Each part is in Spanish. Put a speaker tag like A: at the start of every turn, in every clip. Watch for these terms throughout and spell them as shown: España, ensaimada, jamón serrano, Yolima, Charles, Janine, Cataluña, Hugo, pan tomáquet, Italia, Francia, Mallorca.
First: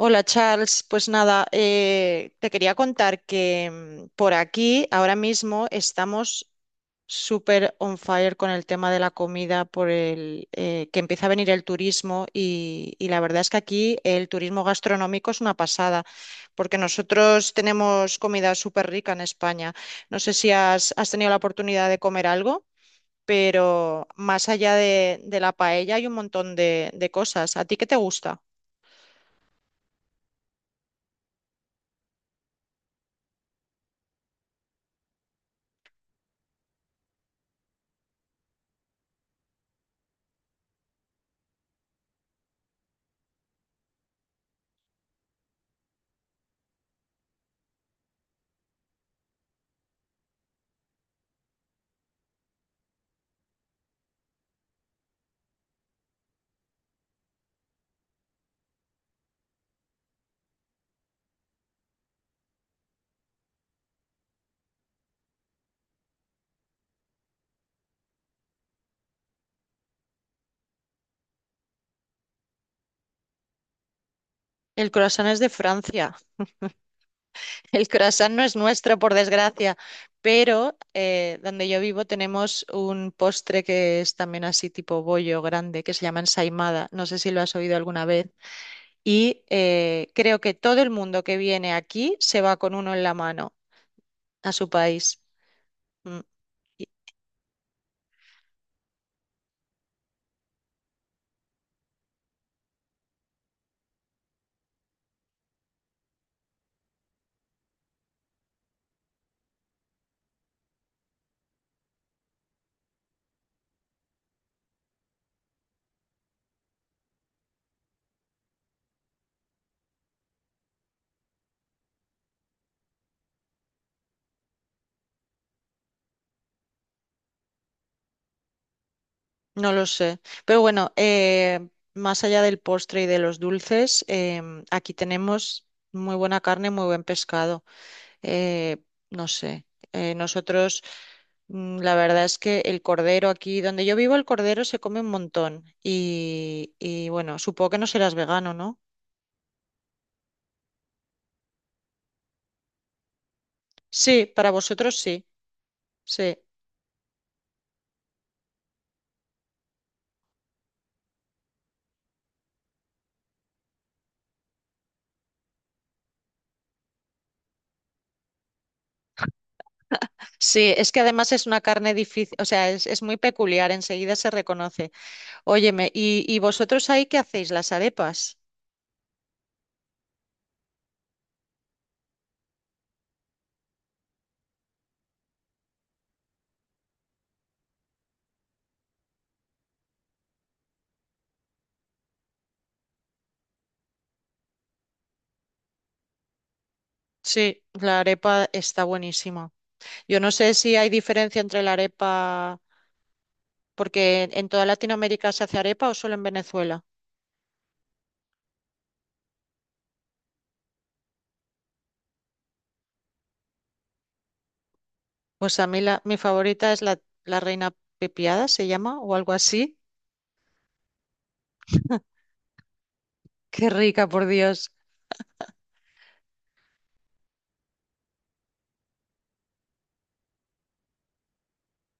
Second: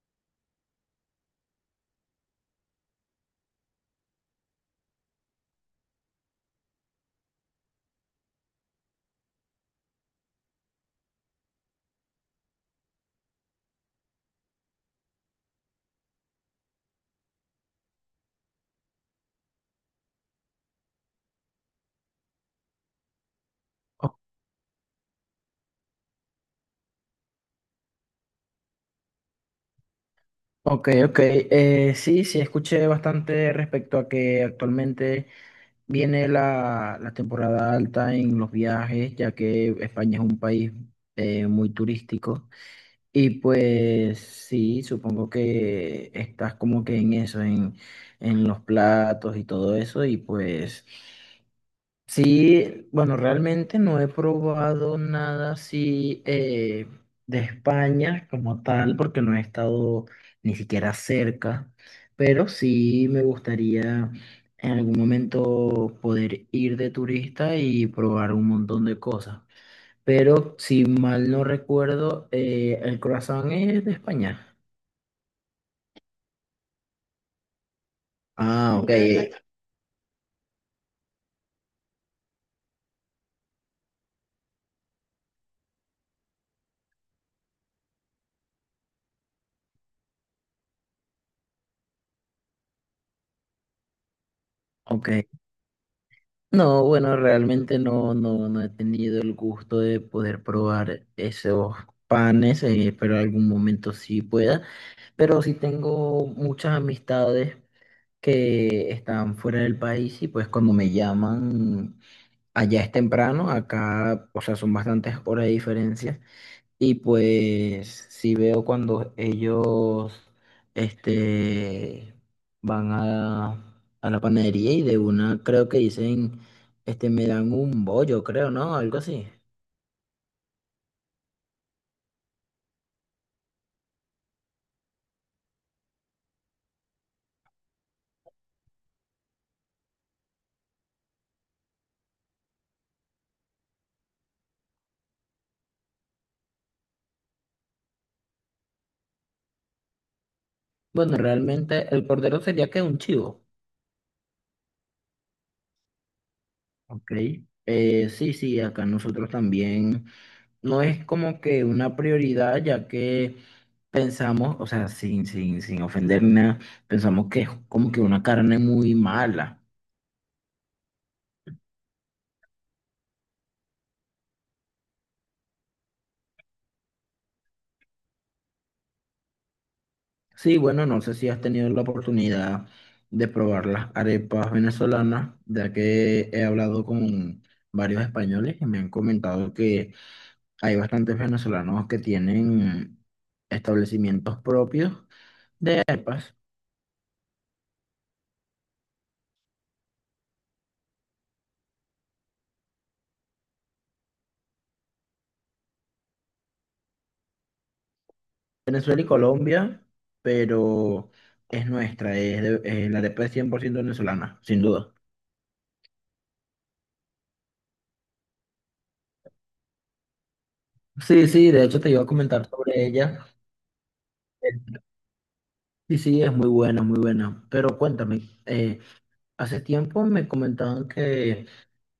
A: Hola Charles, pues nada, te quería contar que por aquí ahora mismo estamos súper on fire con el tema de la comida, por el que empieza a venir el turismo y la verdad es que aquí el turismo gastronómico es una pasada, porque nosotros tenemos comida súper rica en España. No sé si has tenido la oportunidad de comer algo, pero
B: O-
A: más allá de la paella hay un montón de cosas. ¿A ti qué te gusta?
B: Ok, ok. Sí, sí, escuché bastante respecto a que actualmente viene la temporada alta en los viajes, ya que España es un país muy turístico. Y pues sí, supongo que estás como que en eso, en los platos y todo eso. Y pues sí, bueno, realmente no he probado nada así de España como tal, porque no he estado ni siquiera cerca, pero sí me gustaría en algún momento poder ir de turista y probar un montón de cosas. Pero si mal no recuerdo, el croissant es de España.
A: El croissant es de Francia. El croissant no es
B: Ah, ok,
A: nuestro, por
B: correcto.
A: desgracia, pero donde yo vivo tenemos un postre que es también así tipo bollo grande, que se llama ensaimada. No sé si lo has oído alguna vez. Y creo que todo el mundo que viene aquí se va con uno en la mano a su país.
B: Ok.
A: Mm,
B: No,
A: y-
B: bueno, realmente no, no he tenido el gusto de poder probar esos panes, pero algún momento sí pueda. Pero sí tengo muchas amistades que están fuera del país y pues cuando me llaman allá es temprano, acá, o sea, son bastantes horas de diferencia. Y pues si veo cuando ellos este, van a la panadería y de una creo que dicen, este, me dan un bollo, creo, ¿no? Algo así.
A: No lo sé. Pero bueno, más allá del postre y de los dulces, aquí tenemos muy buena carne, muy buen pescado. Eh, no sé, nosotros, mm, La verdad es que el cordero aquí, donde yo vivo, el cordero se come un montón. Y bueno, supongo que no serás vegano, ¿no?
B: Bueno, realmente el cordero sería que un chivo.
A: Sí, para vosotros sí, sí.
B: Ok. Sí, sí, acá nosotros también no es como que una prioridad ya que pensamos, o sea, sin ofender nada, pensamos que es como que una carne muy mala.
A: Sí, es que además es una carne difícil, o sea, es muy peculiar, enseguida se reconoce. Óyeme, y vosotros ahí qué hacéis? ¿Las arepas?
B: Sí, bueno, no sé si has tenido la oportunidad de probar las arepas venezolanas, ya que he hablado con varios españoles y me han comentado que hay bastantes venezolanos que tienen establecimientos propios de arepas.
A: Sí, la arepa está buenísima. Yo no sé si hay diferencia entre la arepa, porque en toda Latinoamérica se hace arepa o solo en Venezuela.
B: Venezuela y Colombia, pero es nuestra, la arepa es 100% venezolana, sin duda.
A: Pues a mí mi favorita es la reina pepiada, se llama, o algo así.
B: Sí, sí, de hecho te iba a comentar sobre ella.
A: Qué rica, por Dios.
B: Sí, sí, es muy buena, muy buena. Pero cuéntame, hace tiempo me comentaban que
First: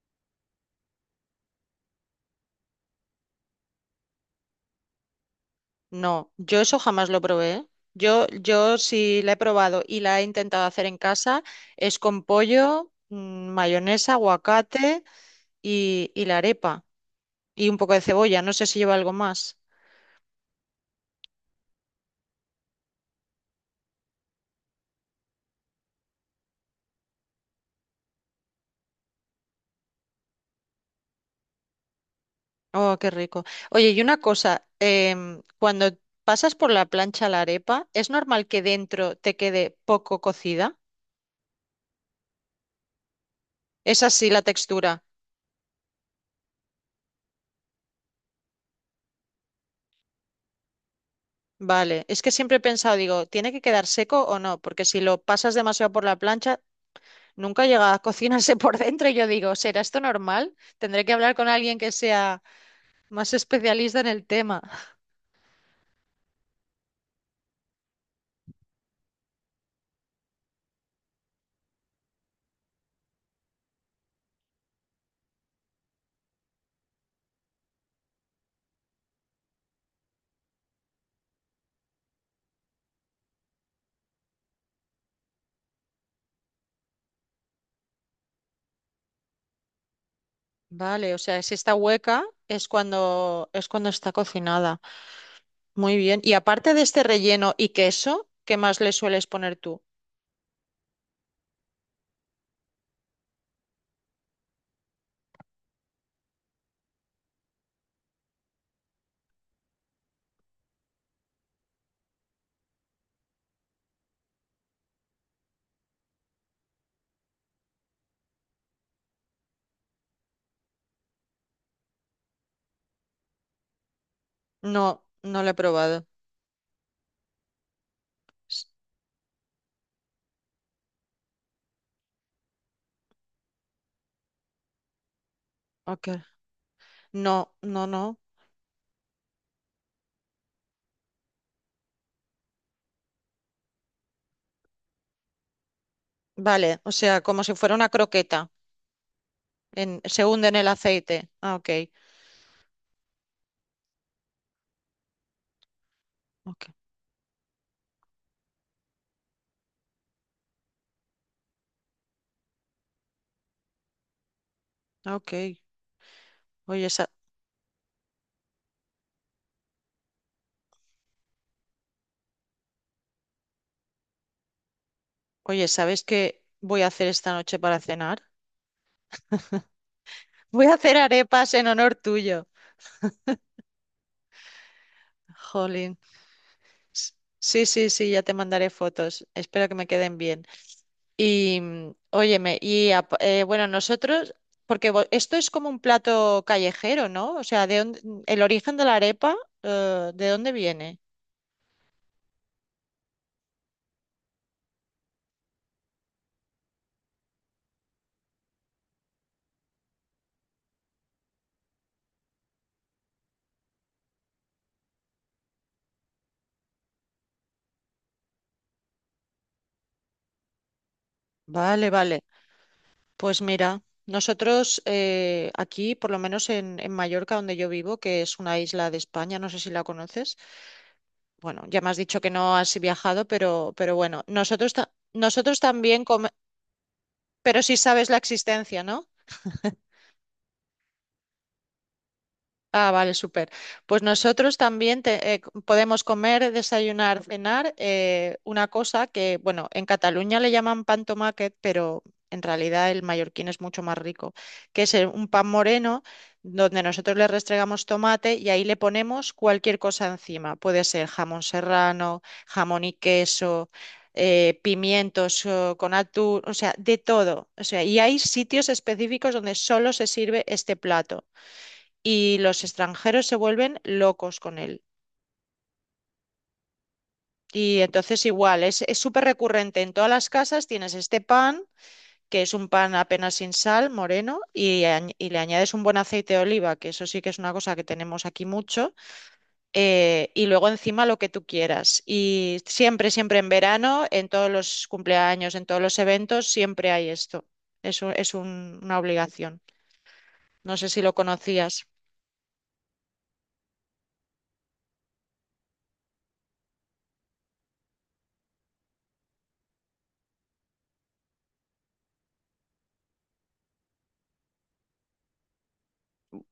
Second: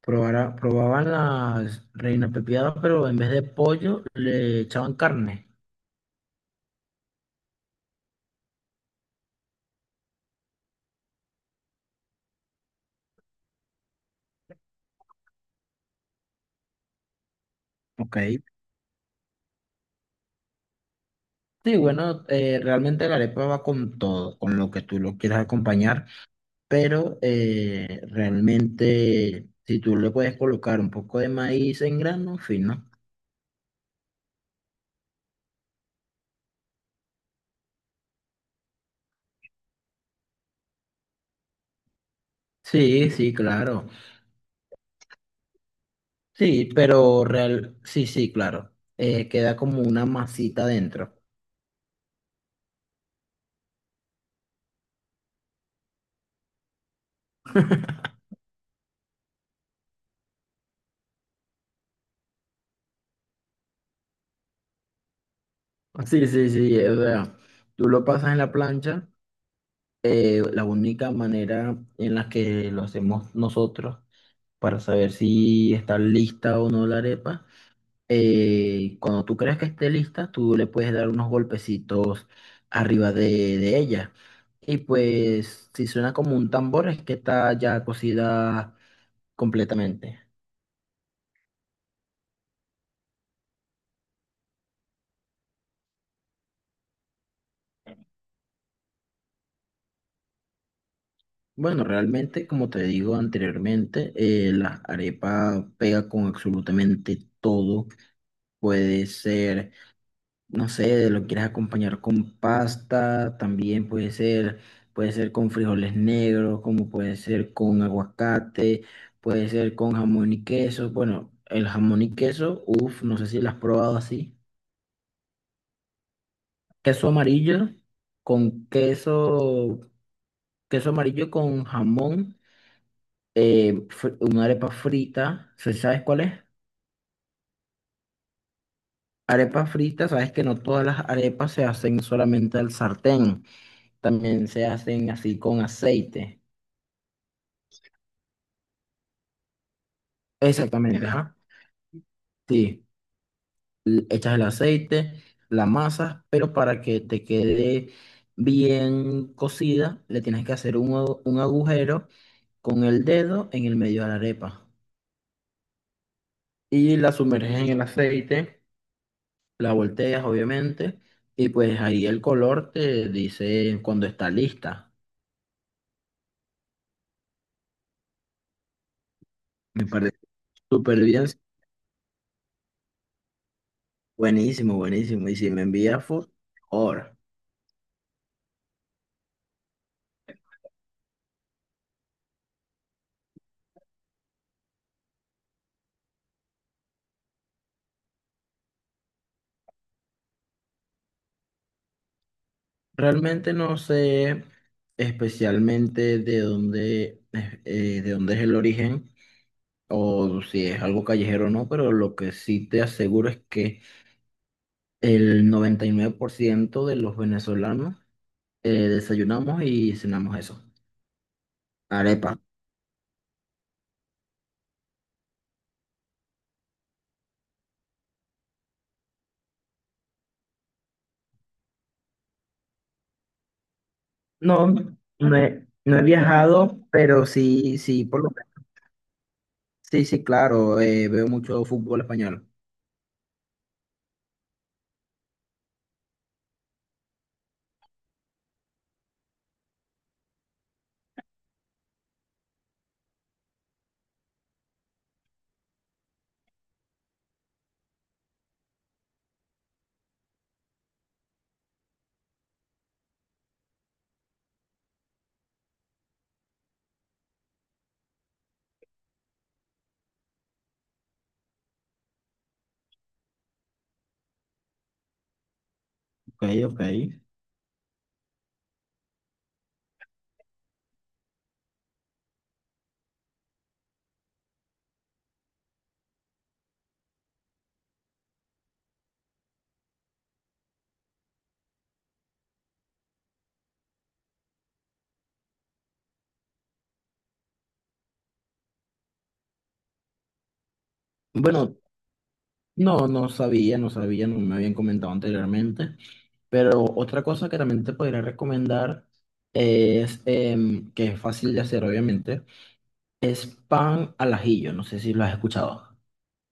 B: probaban las reina pepiadas, pero en vez de pollo le echaban carne.
A: No, yo eso jamás lo probé. ¿Eh? Yo sí la he probado y la he intentado hacer en casa, es con pollo, mayonesa, aguacate y la arepa. Y un poco de
B: Ok,
A: cebolla, no sé si lleva algo más.
B: sí, bueno, realmente la arepa va con todo, con lo que tú lo quieras acompañar, pero realmente si tú le puedes colocar un poco de maíz en grano, fino.
A: Oh, qué rico. Oye, y una cosa, cuando pasas por la plancha la arepa, ¿es normal que dentro te quede poco cocida?
B: Sí, sí, claro.
A: ¿Es así la textura?
B: Sí, pero real, sí, sí, claro. Queda como una masita dentro.
A: Vale, es que siempre he pensado, digo, ¿tiene que quedar seco o no? Porque si lo pasas demasiado por la plancha, nunca llega a cocinarse por dentro. Y yo digo, ¿será esto normal? Tendré que hablar con alguien que sea más especialista en el tema.
B: Sí, sí, sí, o sea, tú lo pasas en la plancha, la única manera en la que lo hacemos nosotros para saber si está lista o no la arepa, cuando tú creas que esté lista, tú le puedes dar unos golpecitos arriba de ella. Y pues si suena como un tambor es que está ya cocida completamente.
A: Vale, o sea, si está hueca es cuando está cocinada. Muy bien. Y aparte de este relleno y queso, ¿qué más le sueles poner tú?
B: Bueno, realmente, como te digo anteriormente, la arepa pega con absolutamente todo. Puede ser, no sé, lo quieres acompañar con pasta, también puede ser con frijoles negros, como puede ser con aguacate, puede ser con jamón y queso. Bueno, el jamón y queso, uff, no sé si lo has probado así.
A: No, no lo he probado.
B: Queso amarillo
A: S-
B: con queso, queso amarillo con jamón, una arepa frita, ¿sí, ¿sabes
A: Ok.
B: cuál es?
A: No, no, no.
B: Arepa frita, sabes que no todas las arepas se hacen solamente al sartén, también se hacen así con aceite.
A: Vale, o sea, como si fuera una croqueta. Se hunde en el
B: Exactamente,
A: aceite.
B: ajá.
A: Ah, ok.
B: Sí, echas el aceite, la masa, pero
A: Ok,
B: para que te quede bien cocida, le tienes que hacer un agujero con el dedo en el medio de la arepa.
A: ok. Oye,
B: Y
A: sa-
B: la sumerges en el aceite, la volteas obviamente, y pues ahí el color te dice cuando está lista.
A: Oye, ¿sabes qué voy a hacer esta noche para cenar?
B: Me parece
A: Voy a hacer
B: súper bien,
A: arepas en honor tuyo.
B: buenísimo, buenísimo. Y si me
A: Jolín.
B: envías foto,
A: S-
B: mejor.
A: Sí, sí, sí, ya te mandaré fotos. Espero que me queden bien. Y óyeme, bueno, esto es como un plato callejero, ¿no? El origen de la arepa, ¿de dónde viene?
B: Realmente no sé especialmente de dónde, de dónde es el origen o si es algo callejero o no, pero lo que sí te aseguro es que el 99% de los venezolanos desayunamos y cenamos eso,
A: Vale, vale.
B: arepa.
A: Pues mira, nosotros aquí, por lo menos en Mallorca, donde yo vivo, que es una isla de España, no sé si la conoces. Bueno, ya me has dicho que no has viajado, pero bueno,
B: No,
A: nosotros
B: no he
A: también
B: viajado, pero
A: pero sí
B: sí, sí,
A: sabes la
B: por lo
A: existencia, ¿no?
B: sí, sí, claro, veo mucho fútbol español.
A: Ah, vale, súper. Pues nosotros también podemos comer, desayunar, cenar una cosa que, bueno, en Cataluña le llaman pan tomáquet, pero en realidad el mallorquín es mucho más rico, que es un pan moreno donde nosotros le restregamos tomate y ahí le ponemos cualquier cosa encima. Puede ser jamón serrano, jamón y queso. Pimientos con atún, o sea, de todo. O sea, y hay sitios específicos donde solo se sirve este plato y los extranjeros se vuelven locos con él.
B: Ok, ok.
A: Y entonces igual, es súper recurrente en todas las casas, tienes este pan, que es un pan apenas sin sal, moreno, y, y le añades un buen aceite de oliva, que eso sí que es una cosa que tenemos aquí mucho, y luego encima lo que tú quieras. Y siempre, siempre en verano, en todos los cumpleaños, en todos los eventos, siempre hay esto. Una obligación. No sé si lo
B: Bueno,
A: conocías.
B: no, no sabía, no sabía, no me habían comentado anteriormente. Pero otra cosa que también te podría recomendar es, que es fácil de hacer, obviamente, es pan al ajillo. No sé si lo has escuchado.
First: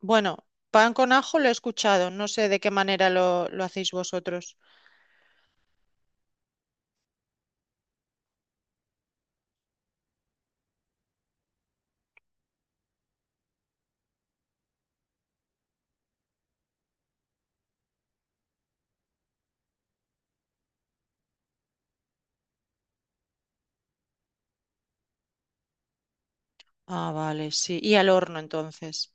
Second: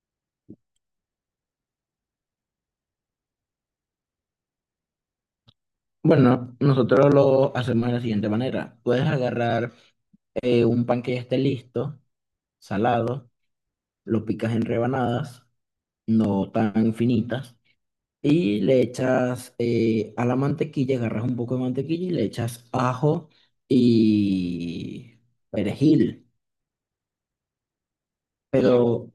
A: Bueno, pan con ajo lo he escuchado. No sé de qué manera lo hacéis vosotros.
B: Bueno, nosotros lo hacemos de la siguiente manera. Puedes agarrar un pan que ya esté listo, salado, lo picas en rebanadas, no tan finitas. Y le echas a la mantequilla, agarras un poco de mantequilla y le echas ajo y perejil.
A: Ah, vale, sí. Y al horno
B: Pero,
A: entonces.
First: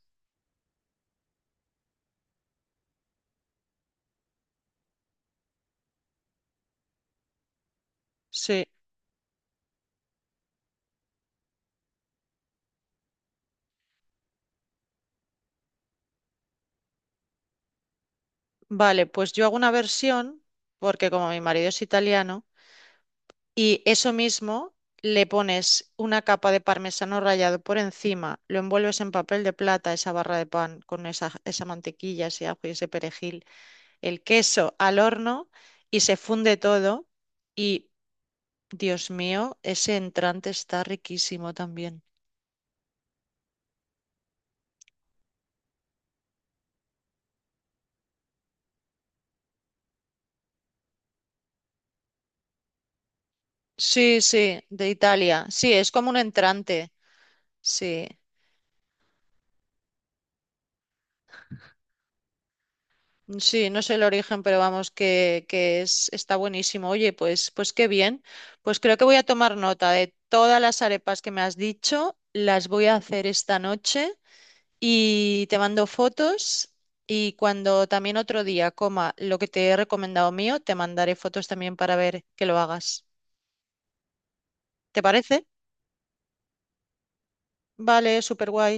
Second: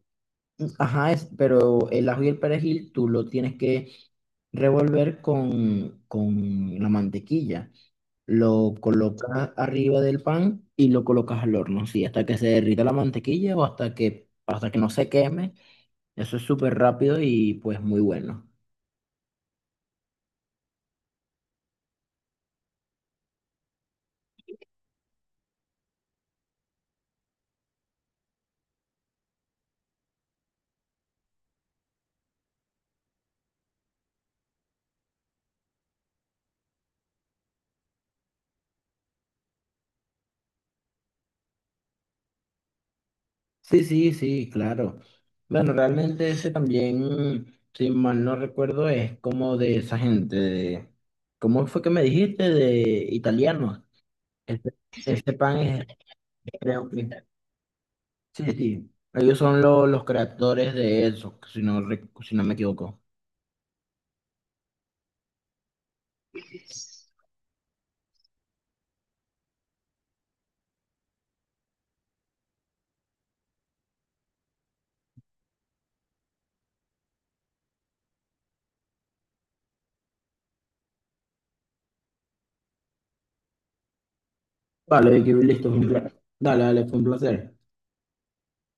B: ajá, es, pero el ajo y el perejil tú lo tienes que revolver con la mantequilla.
A: Sí.
B: Lo colocas arriba del pan y lo colocas al horno, sí, hasta que se derrita la mantequilla o hasta que no se queme. Eso es súper rápido y pues muy bueno.
A: Vale, pues yo hago una versión, porque como mi marido es italiano, y eso mismo le pones una capa de parmesano rallado por encima, lo envuelves en papel de plata, esa barra de pan con esa mantequilla, ese ajo y ese perejil, el queso al horno y se funde todo. Y, Dios mío, ese entrante está riquísimo también.
B: Sí, sí, sí, claro. Bueno, realmente ese también, si mal no recuerdo, es como de esa gente, ¿cómo fue que me dijiste? De italianos.
A: Sí, sí,
B: Este,
A: de
B: este
A: Italia.
B: pan
A: Sí,
B: es,
A: es como un
B: creo
A: entrante.
B: que,
A: Sí,
B: sí, sí, ellos son los creadores de eso, si no, si no me equivoco.
A: sí, no sé el origen, pero vamos, que es, está buenísimo. Oye, pues, pues qué bien. Pues creo que voy a tomar nota de todas las arepas que me has dicho. Las voy a hacer esta noche y te mando fotos. Y cuando también otro día coma lo que te he recomendado mío, te mandaré fotos también para ver que lo hagas. ¿Te
B: Vale, Vicky,
A: parece?
B: listo, fue un placer. Dale, dale, fue un placer.
A: Vale, súper guay.